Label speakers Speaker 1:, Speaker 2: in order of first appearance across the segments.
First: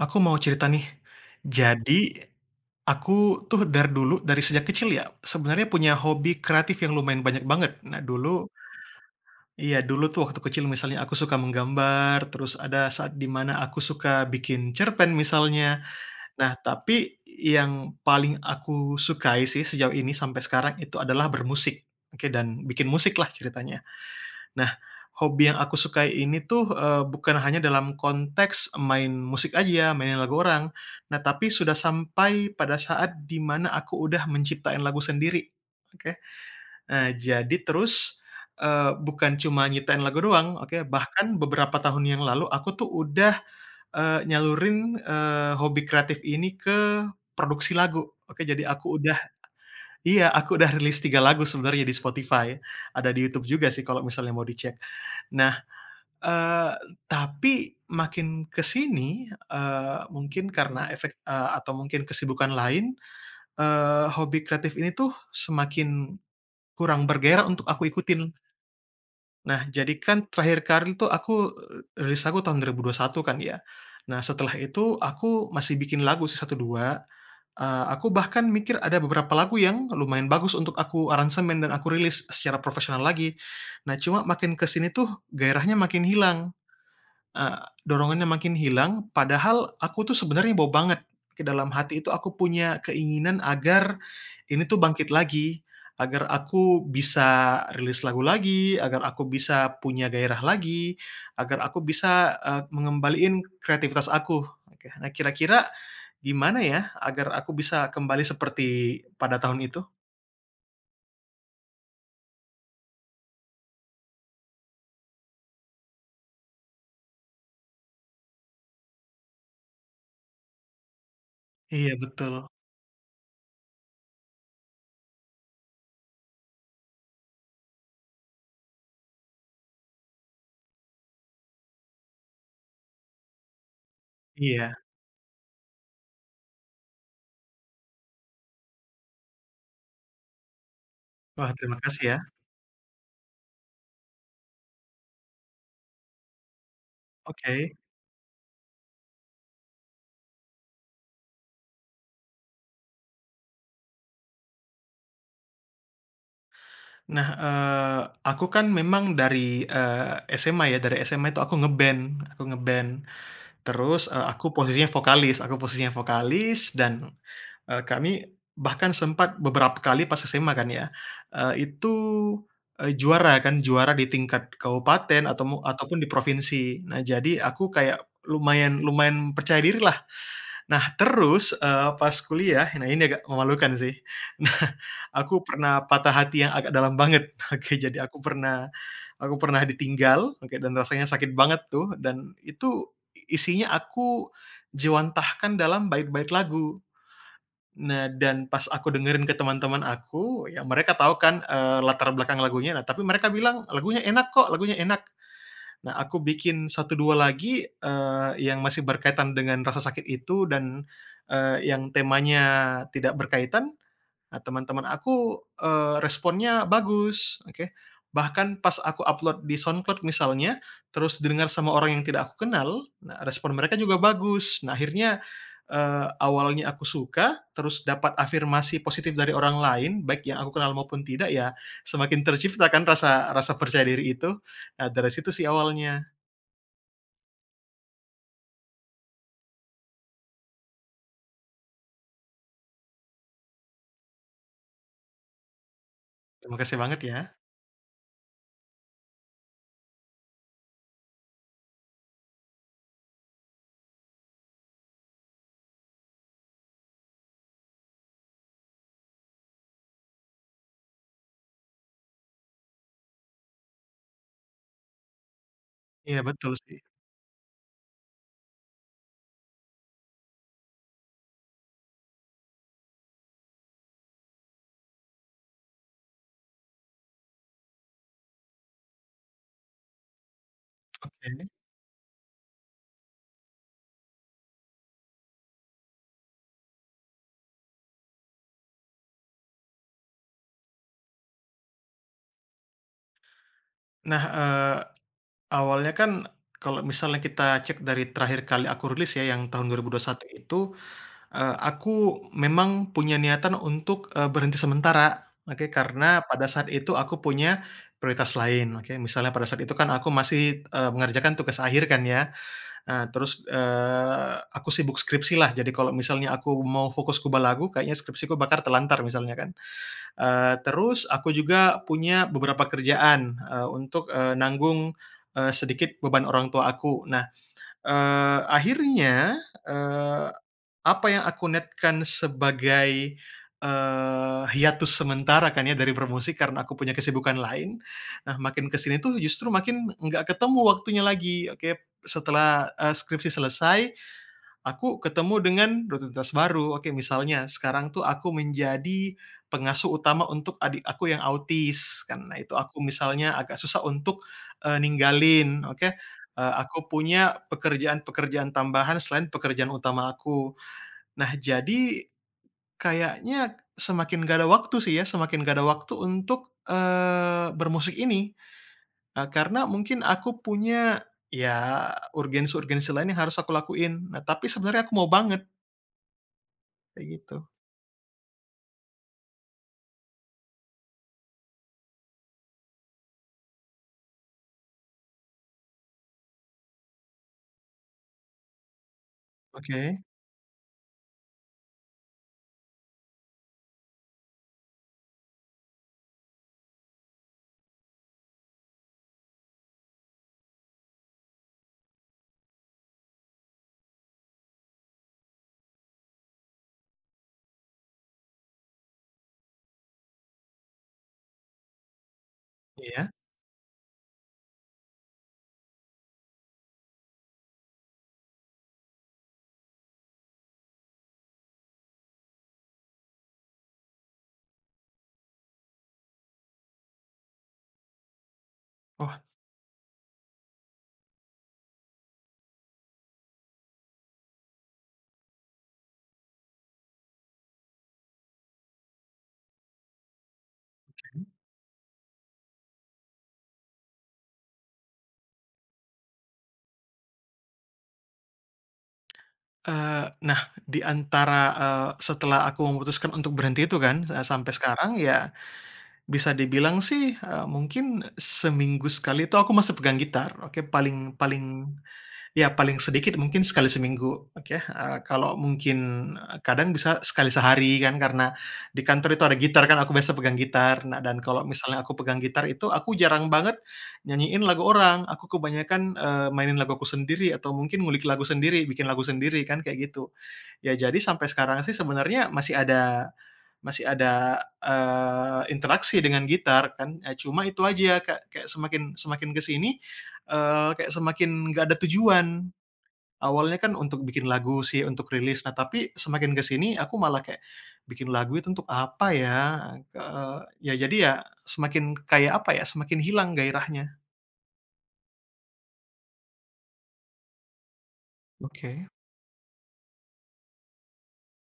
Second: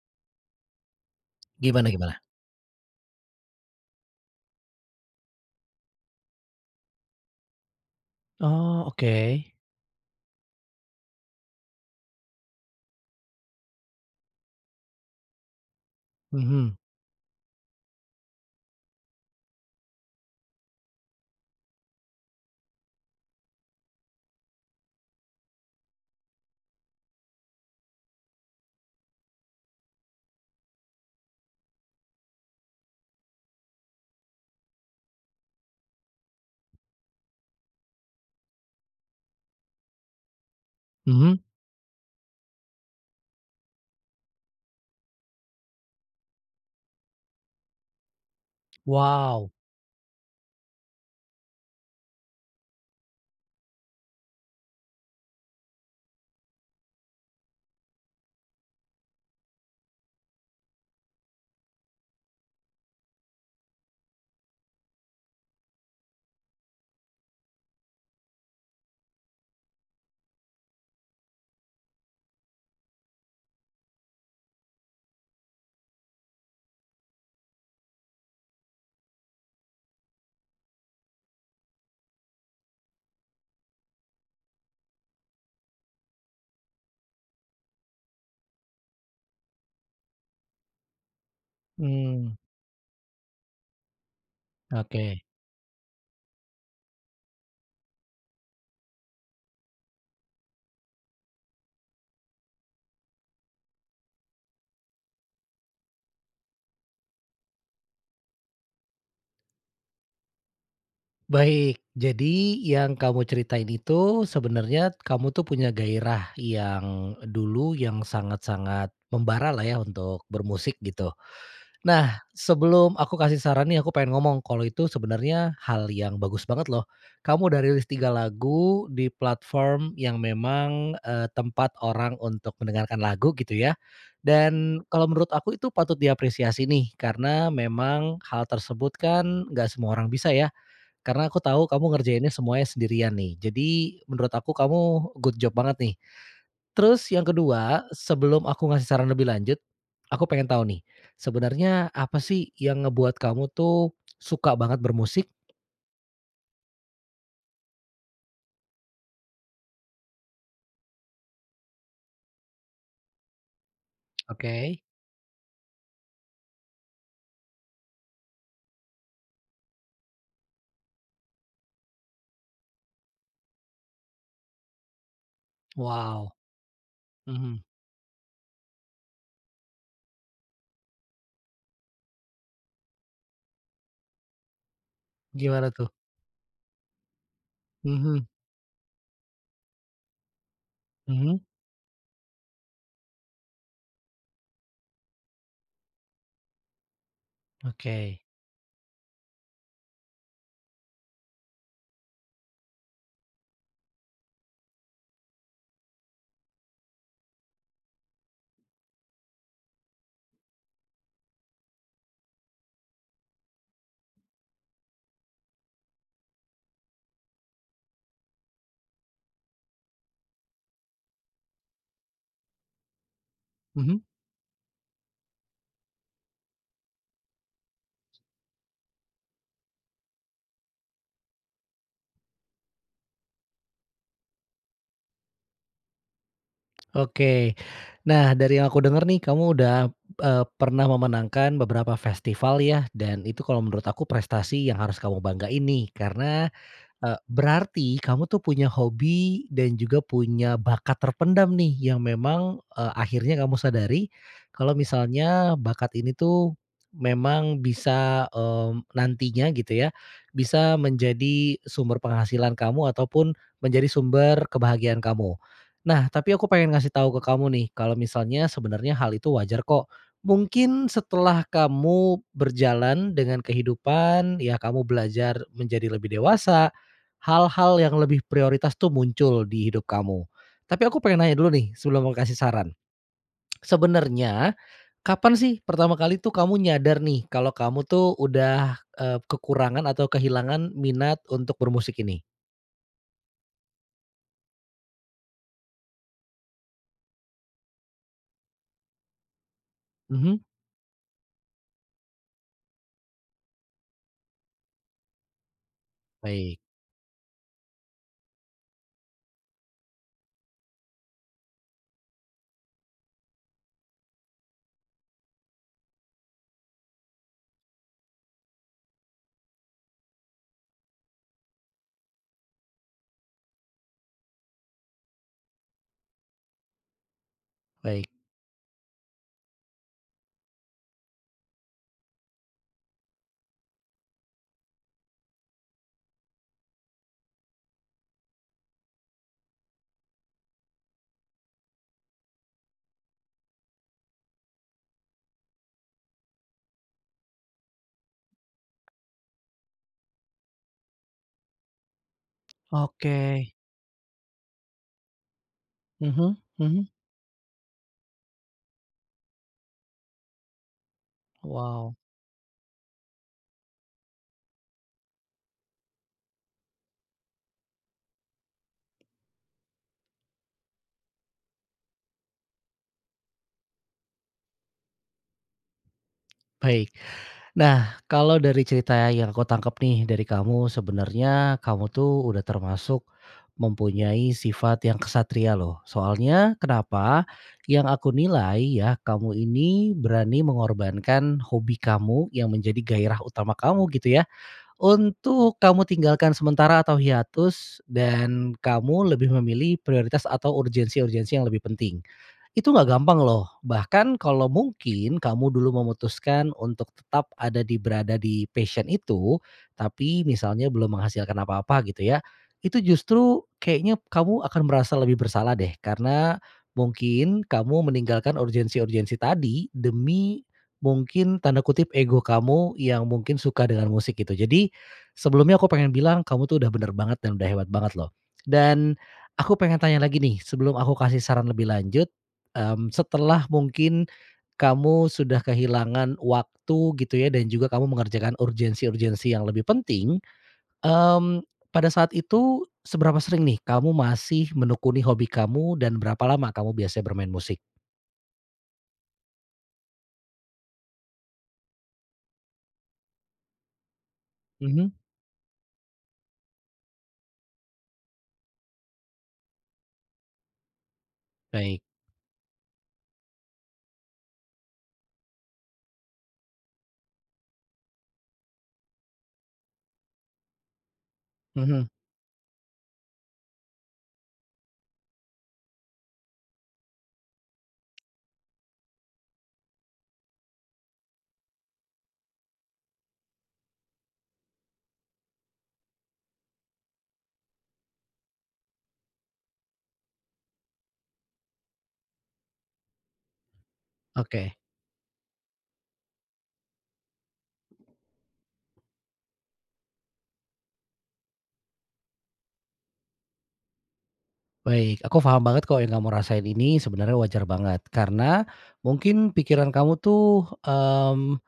Speaker 1: Aku mau cerita nih.
Speaker 2: Gimana
Speaker 1: Jadi,
Speaker 2: gimana?
Speaker 1: aku tuh dar dulu, dari sejak kecil ya, sebenarnya punya hobi kreatif yang lumayan banyak banget. Nah dulu,
Speaker 2: Oh oke.
Speaker 1: iya dulu tuh waktu kecil misalnya aku suka menggambar, terus ada saat di mana aku suka bikin cerpen misalnya. Nah
Speaker 2: Mhm.
Speaker 1: tapi, yang paling aku sukai sih sejauh ini sampai sekarang itu adalah bermusik, oke dan, bikin musik lah ceritanya. Nah, hobi yang aku sukai ini tuh, eee, bukan hanya dalam konteks main musik aja ya, mainin lagu orang. Nah tapi sudah sampai pada saat di mana aku udah menciptain lagu sendiri, oke. E jadi terus, eee, bukan cuma nyiptain lagu doang, oke, bahkan
Speaker 2: Mmm.
Speaker 1: beberapa tahun yang lalu aku tuh udah, eee, nyalurin, eee, hobi kreatif ini ke produksi lagu. Oke jadi aku udah,
Speaker 2: Wow.
Speaker 1: iya, aku udah rilis 3 lagu sebenarnya di Spotify. Ada di Youtube juga sih kalo misalnya mau dicek. Nah, eee, tapi makin ke sini, eee, mungkin karena efek, eee, atau mungkin kesibukan lain, eee, hobi kreatif ini tuh, semakin kurang bergairah untuk aku ikutin. Nah jadi kan terakhir kari tuh aku, eee, rilis aku tahun 2021 kan ya. Nah setelah itu, aku, masih bikin lagu sih 1-2. Eee, aku bahkan mikir ada beberapa lagu yang lumayan bagus untuk aku aransemen dan aku rilis secara profesional lagi, nah cuma makin ke sini tuh, gairahnya makin hilang. E dorongannya makin hilang, padahal, aku tuh sebenarnya bo banget, ke dalam hati itu aku
Speaker 2: Mmm.
Speaker 1: punya keinginan agar, ini tuh bangkit
Speaker 2: Oke.
Speaker 1: lagi, agar aku bisa rilis lagu lagi, agar aku bisa punya gairah lagi, agar aku bisa, e mengembaliin kreatifitas aku. Oke, nah, kira-kira, gimana ya, agar aku bisa kembali seperti, pada tahun itu?
Speaker 2: Baik, jadi yang kamu ceritain itu sebenarnya kamu tuh punya gairah yang, dulu, yang sangat-sangat membara lah ya untuk bermusik gitu.
Speaker 1: Iya
Speaker 2: Nah,
Speaker 1: betul.
Speaker 2: sebelum aku kasih saran nih aku pengen ngomong, kalo itu sebenarnya hal yang bagus banget loh. Kamu udah rilis 3 lagu, di platform yang memang, eee, tempat orang untuk mendengarkan lagu gitu ya.
Speaker 1: Iya.
Speaker 2: Dan, kalo menurut aku itu patut diapresiasi nih, karena, memang, hal tersebut kan, nggak semua orang bisa ya. Karena aku
Speaker 1: Wah
Speaker 2: tahu kamu
Speaker 1: terimakasih ya.
Speaker 2: ngerjainnya semuanya sendirian nih. Jadi, menurut aku kamu good job banget nih. Terus yang
Speaker 1: Oke.
Speaker 2: ke-2, sebelum aku ngasih saran lebih lanjut. Aku pengen tahu nih, sebenarnya, apa sih yang ngebuat kamu tuh, suka banget bermusik?
Speaker 1: Nah, eee, aku kan memang dari, eee, SMA ya dari SMA itu aku nge-band, aku nge-band. Terus, e aku
Speaker 2: Okey.
Speaker 1: posisinya vokalis, aku posisinya vokalis dan, eee, kami, bahkan sempat beberapa kali pas SMA kan ya, eee, itu, e juara kan juara di tingkat kabupaten ataumu ataupun di
Speaker 2: Wow.
Speaker 1: provinsi. Nah jadi
Speaker 2: Mhm.
Speaker 1: aku kayak lumayan lumayan percaya diri lah. Nah terus, eee, pas kuliah, nah ini agak memalukan sih. Nah aku
Speaker 2: Gimana
Speaker 1: pernah
Speaker 2: tuh?
Speaker 1: patah hati yang agak dalam banget, oke, jadi aku
Speaker 2: Mhm.
Speaker 1: pernah, aku pernah ditinggal, oke, dan rasanya sakit
Speaker 2: Mmm.
Speaker 1: banget tuh, dan itu, isinya aku jiwantahkan dalam bait-bait lagu. Nah
Speaker 2: Oke.
Speaker 1: dan pas aku dengerin ke teman-teman aku, ya mereka tahu kan, eee, latar belakang lagunya, nah tapi mereka bilang, "Lagunya enak kok, lagunya enak." Nah aku bikin satu dua lagi, eee, yang masih berkaitan dengan rasa sakit itu dan, eee, yang temanya, tidak berkaitan, a teman-teman aku, eee, responnya bagus, oke. Bahkan pas aku upload di SoundCloud misalnya, terus didengar sama orang yang tidak aku kenal, nah respon mereka juga
Speaker 2: Mhm.
Speaker 1: bagus. Nah akhirnya, eee, awalnya aku suka, terus dapat afirmasi positif dari orang lain baik yang aku kenal maupun tidak ya, semakin tercipta kan rasa rasa percaya diri itu, nah dari situ sih awalnya.
Speaker 2: Oke, nah dari yang aku dengar nih kamu udah eee, pernah memenangkan beberapa festival ya, dan itu kalo menurut aku prestasi yang harus kamu banggain nih. Karena,
Speaker 1: Terimakasih banget
Speaker 2: e
Speaker 1: ya.
Speaker 2: berarti kamu tuh punya hobi, dan juga punya bakat terpendam nih, yang memang, e akhirnya kamu sadari, kalo misalnya bakat ini tuh, memang bisa, eee, nantinya gitu ya, bisa menjadi sumber penghasilan kamu ataupun, menjadi sumber kebahagiaan kamu. Nah,
Speaker 1: Iya
Speaker 2: tapi aku
Speaker 1: betul
Speaker 2: pengen
Speaker 1: sih.
Speaker 2: ngasih tau ke kamu nih, kalo misalnya sebenarnya hal itu wajar kok. Mungkin setelah kamu berjalan dengan kehidupan, ya kamu belajar menjadi lebih dewasa, hal-hal yang lebih prioritas tuh muncul di hidup kamu. Tapi aku pengen nanya
Speaker 1: Oke.
Speaker 2: dulu nih, sebelum mau kasih saran. Sebenarnya, kapan sih pertama kali tuh kamu nyadar nih, kalo kamu tuh udah, e kekurangan atau kehilangan minat untuk bermusik ini?
Speaker 1: Nah, eee, awalnya kan, kalo misalnya kita cek dari terakhir kali aku rilis ya, yang tahun 2021
Speaker 2: Mhm.
Speaker 1: itu, eee, aku memang punya niatan untuk eee, berhenti sementara. Oke, karena pada
Speaker 2: Baik.
Speaker 1: saat itu aku punya, prioritas lain, oke. Misalnya pada saat itu kan aku masih, e mengerjakan tugas akhir kan ya. Nah terus, eee, aku sibuk skripsi lah, jadi kalo misalnya aku mau fokus kubah lagu, kayaknya skripsi ku bakar terlantar misalnya kan. Eee, terus aku juga punya beberapa kerjaan, e untuk, eee nanggung, eee, sedikit beban orang tua aku. Nah,
Speaker 2: Baik.
Speaker 1: eee, akhirnya, eee, apa yang aku niatkan sebagai, eee, hiatus sementara kan ya dari bermusik, karena aku punya kesibukan lain. Nah makin ke sini tuh justru makin nggak ketemu waktunya lagi, oke. Setelah e skripsi selesai, aku ketemu dengan rutinitas baru, oke, misalnya sekarang tuh aku menjadi pengasuh utama untuk adik aku yang autis, karena itu aku misalnya
Speaker 2: Oke.
Speaker 1: agak susah untuk, eee, ninggalin, oke.
Speaker 2: Mhm
Speaker 1: Eee,
Speaker 2: mhm.
Speaker 1: aku punya, pekerjaan-pekerjaan tambahan selain pekerjaan utama aku. Nah
Speaker 2: Wow.
Speaker 1: jadi, kayaknya semakin nggak ada waktu sih ya, semakin nggak ada waktu untuk, eee, bermusik ini. E karena mungkin aku punya, ya urgensi-urgensi lain yang harus aku lakuin. Nah tapi sebenarnya aku mau banget.
Speaker 2: Baik,
Speaker 1: Kaya gitu.
Speaker 2: nah, kalo dari cerita yang kutangkep nih, dari kamu, sebenarnya kamu tuh udah termasuk, mempunyai sifat yang ksatria loh, soalnya kenapa? Yang aku nilai, ya, kamu ini,
Speaker 1: Oke.
Speaker 2: berani mengorbankan hobi kamu, yang menjadi gairah utama kamu gitu ya, untuk kamu tinggalkan sementara atau hiatus, dan kamu lebih memilih prioritas atau urgensi-urgensi yang lebih penting. Itu enggak gampang loh, bahkan kalo mungkin kamu dulu memutuskan untuk tetap ada di berada di passion itu, tapi misalnya belum menghasilkan apa-apa, gitu ya. Itu
Speaker 1: Iya.
Speaker 2: justru, keknya, kamu akan merasa lebih bersalah deh. Karena, mungkin, kamu meninggalkan urgensi-urgensi tadi, demi, mungkin, tanda kutip, "ego" kamu, yang mungkin suka dengan musik gitu. Jadi, sebelumnya aku pengen bilang kamu tuh udah benar banget dan udah hebat banget loh. Dan,
Speaker 1: Oh.
Speaker 2: aku pengen tanya lagi nih, sebelum aku kasih saran lebih lanjut. Mmm, setelah mungkin, kamu, sudah kehilangan waktu gitu ya, dan juga kamu mengerjakan urgensi-urgensi yang lebih penting,
Speaker 1: Mmm?
Speaker 2: mmm, pada saat itu, seberapa sering nih kamu masih menekuni hobi kamu dan berapa lama kamu biasa bermain musik?
Speaker 1: Eee, nah, diantara, eee, setelah aku memutuskan untuk berhenti itu kan, sampe
Speaker 2: Mmm.
Speaker 1: sekarang ya, bisa dibilang sih, e mungkin, seminggu sekali tuh aku masih pegang gitar, oke. Paling paling,
Speaker 2: Baik.
Speaker 1: ya paling sedikit mungkin sekali seminggu, oke. Eee, kalo mungkin, kadang bisa sekali sehari kan karena, di kantor itu ada gitar kan aku biasa pegang gitar, nah dan kalo misalnya
Speaker 2: Mhm.
Speaker 1: aku pegang gitar itu aku jarang banget, nyanyiin lagu orang. Aku kebanyakan, eee, mainin laguku sendiri, atau mungkin ngulik lagu sendiri, bikin lagu sendiri kan kayak gitu. Ya jadi sampe sekarang sih sebenarnya masih ada, masih ada, eee, interaksi dengan gitar, kan, e cuma itu aja kek kek semakin semakin ke sini, eee, kek semakin, nggak ada tujuan. Awalnya kan untuk bikin
Speaker 2: Oke.
Speaker 1: lagu sih, untuk rilis, nah tapi semakin ke sini aku malah kayak, bikin lagu itu untuk apa ya? Eee, ya jadi ya, semakin kayak apa ya, semakin hilang gairahnya.
Speaker 2: Baik aku faham banget kok yang kamu rasain ini sebenarnya wajar banget. Karena,
Speaker 1: Oke.
Speaker 2: mungkin pikiran kamu tuh, mmm,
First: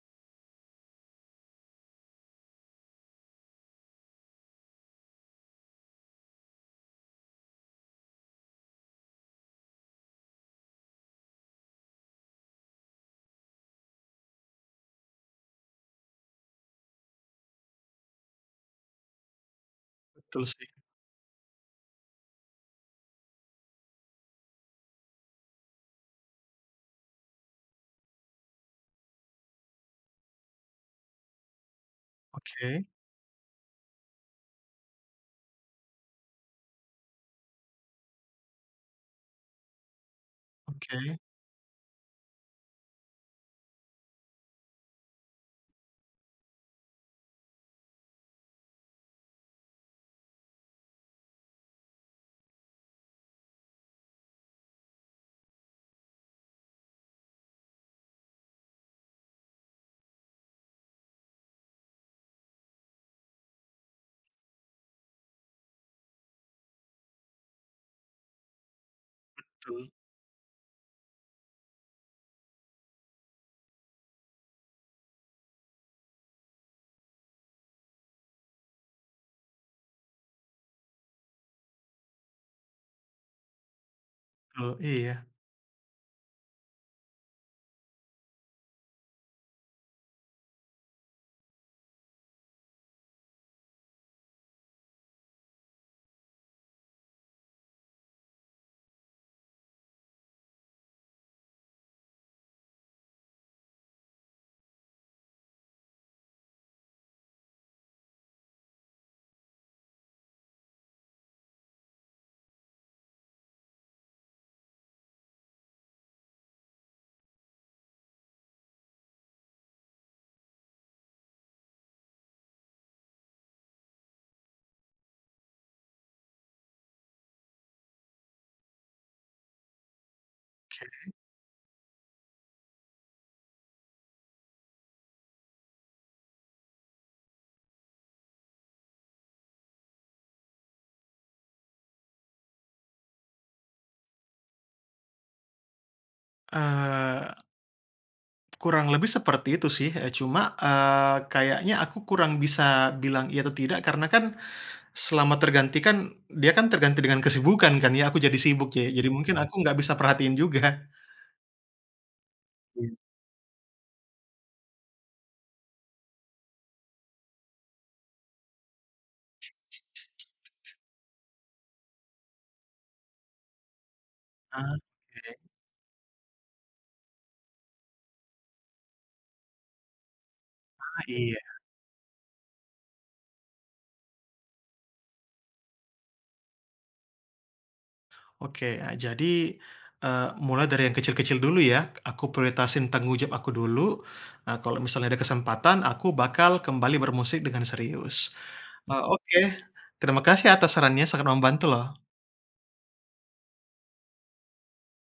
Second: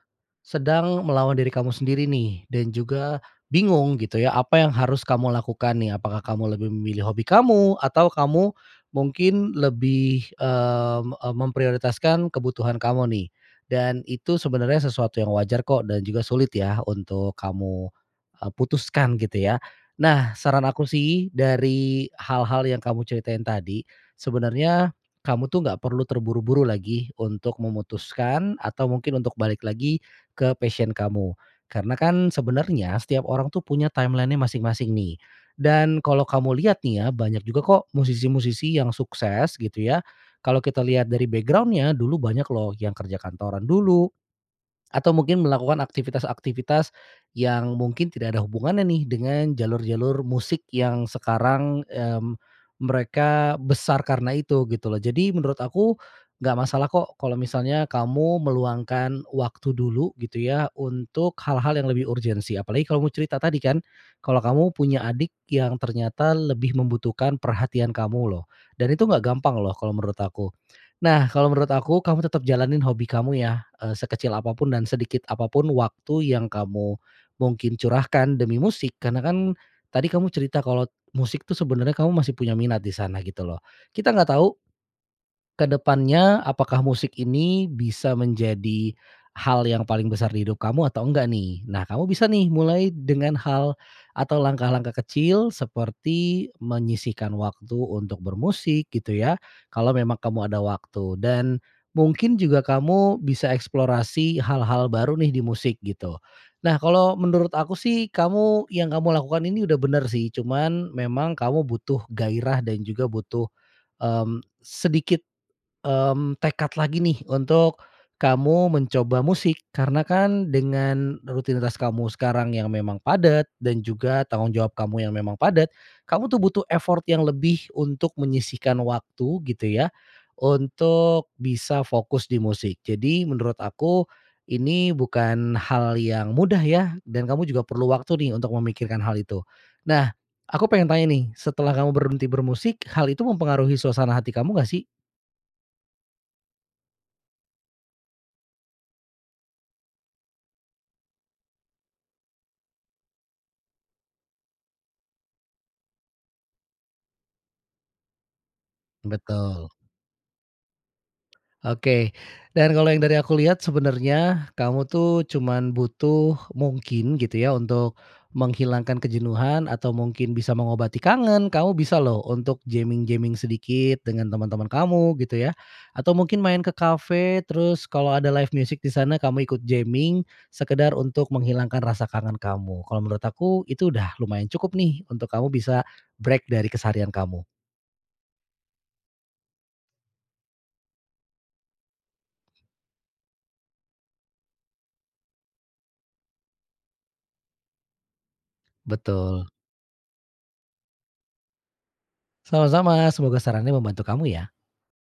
Speaker 2: sedang melawan diri kamu sendiri nih, dan juga, bingung gitu ya, apa yang harus kamu lakukan nih. Apakah kamu lebih memilih hobi kamu, atau kamu, mungkin lebih, eee, e m memprioritaskan kebutuhan kamu nih. Dan itu sebenarnya sesuatu yang wajar kok, dan juga sulit yah untuk kamu, eee, putuskan gitu ya. Nah,
Speaker 1: Betul
Speaker 2: saran
Speaker 1: sih.
Speaker 2: aku sih, dari hal-hal yang kamu ceritain tadi, sebenarnya, kamu tuh nggak perlu terburu-buru lagi, untuk memutuskan, atau mungkin untuk balik lagi, ke passion kamu. Karena kan,
Speaker 1: Oke.
Speaker 2: sebenarnya, setiap orang tuh punya timeline-nya masing-masing nih. Dan kalo kamu lihat nih ya, banyak juga kok, musisi-musisi yang sukses gitu ya, kalo kita lihat
Speaker 1: Oke.
Speaker 2: dari background-nya, dulu banyak loh, yang kerja kantoran dulu, atau mungkin melakukan aktivitas-aktivitas yang mungkin tidak ada hubungannya nih dengan jalur-jalur musik yang sekarang, mmm, mereka besar karena itu, gitu loh. Jadi menurut aku, nggak masalah kok kalo misalnya kamu meluangkan waktu dulu gitu ya, untuk hal-hal yang lebih urgensi apalagi kamu cerita tadi kan kalo kamu punya adik yang ternyata lebih membutuhkan perhatian kamu loh. Dan itu nggak gampang loh, kalo
Speaker 1: Betul.
Speaker 2: menurut aku. Nah kalo menurut aku kamu tetap jalanin hobi kamu yah sekecil apapun dan sedikit apapun waktu yang kamu mungkin curahkan demi musik, karena kan tadi kamu cerita kalo musik tuh sebenarnya kamu masih punya minat di sana gitu loh. Kita nggak tahu,
Speaker 1: Oh iya.
Speaker 2: ke depannya, apakah musik ini bisa menjadi hal yang paling besar di hidup kamu atau enggak nih. Nah, kamu bisa nih mulai dengan hal atau langkah-langkah kecil, seperti menyisihkan waktu untuk bermusik, gitu ya. Kalo memang kamu ada waktu. Dan, mungkin juga kamu bisa eksplorasi hal-hal baru nih, di musik gitu. Nah kalo menurut aku sih, kamu, yang kamu lakukan ini udah benar sih, cuman, memang kamu butuh gairah dan juga butuh, mmm, sedikit, mmm, tekad lagi nih, untuk, kamu mencoba musik. Karena kan, dengan, rutinitas kamu sekarang yang memang padat, dan juga tanggung jawab kamu yang memang padat, kamu tuh butuh effort yang lebih untuk menyisihkan waktu, gitu ya,
Speaker 1: Oke.
Speaker 2: untuk bisa fokus di musik. Jadi, menurut aku, ini bukan hal yang mudah ya? Dan kamu juga perlu waktu nih untuk memikirkan hal itu. Nah, aku pengen tanya nih, setelah kamu berhenti bermusik, hal itu mempengaruhi suasana hati kamu nggak sih?
Speaker 1: Eee kurang lebih seperti itu sih, e cuma, eee, kayaknya aku kurang bisa bilang iya atau tidak, karena kan, selama tergantikan, dia kan terganti dengan kesibukan kan ya, aku jadi sibuk ya. Jadi mungkin aku
Speaker 2: Betul.
Speaker 1: nggak bisa perhatiin juga.
Speaker 2: Oke, dan kalo
Speaker 1: Oke.
Speaker 2: dari yang aku liat sebenarnya, kamu tuh cuman butuh mungkin gitu ya, untuk menghilangkan kejenuhan atau mungkin bisa mengobati kangen, kamu bisa loh untuk jamming-jamming sedikit dengan
Speaker 1: Ah,
Speaker 2: teman-teman kamu,
Speaker 1: oke.
Speaker 2: gitu ya. Atau mungkin main ke kafe terus kalo ada live music di sana kamu ikut jamming, sekedar
Speaker 1: Ah
Speaker 2: untuk
Speaker 1: iya.
Speaker 2: menghilangkan rasa kangen kamu. Kalo menurut aku itu, udah lumayan cukup nih, untuk kamu bisa break dari keseharian kamu.
Speaker 1: Oke, a jadi, eee, mulai dari yang kecil-kecil dulu ya, aku prioritasin tanggung jawab aku dulu, e kalo misalnya ada kesempatan aku bakal kembali bermusik dengan serius. E oke,
Speaker 2: Betul.
Speaker 1: terima kasih atas sarannya sangat membantu loh.
Speaker 2: Sama-sama, semoga sarannya membantu kamu ya.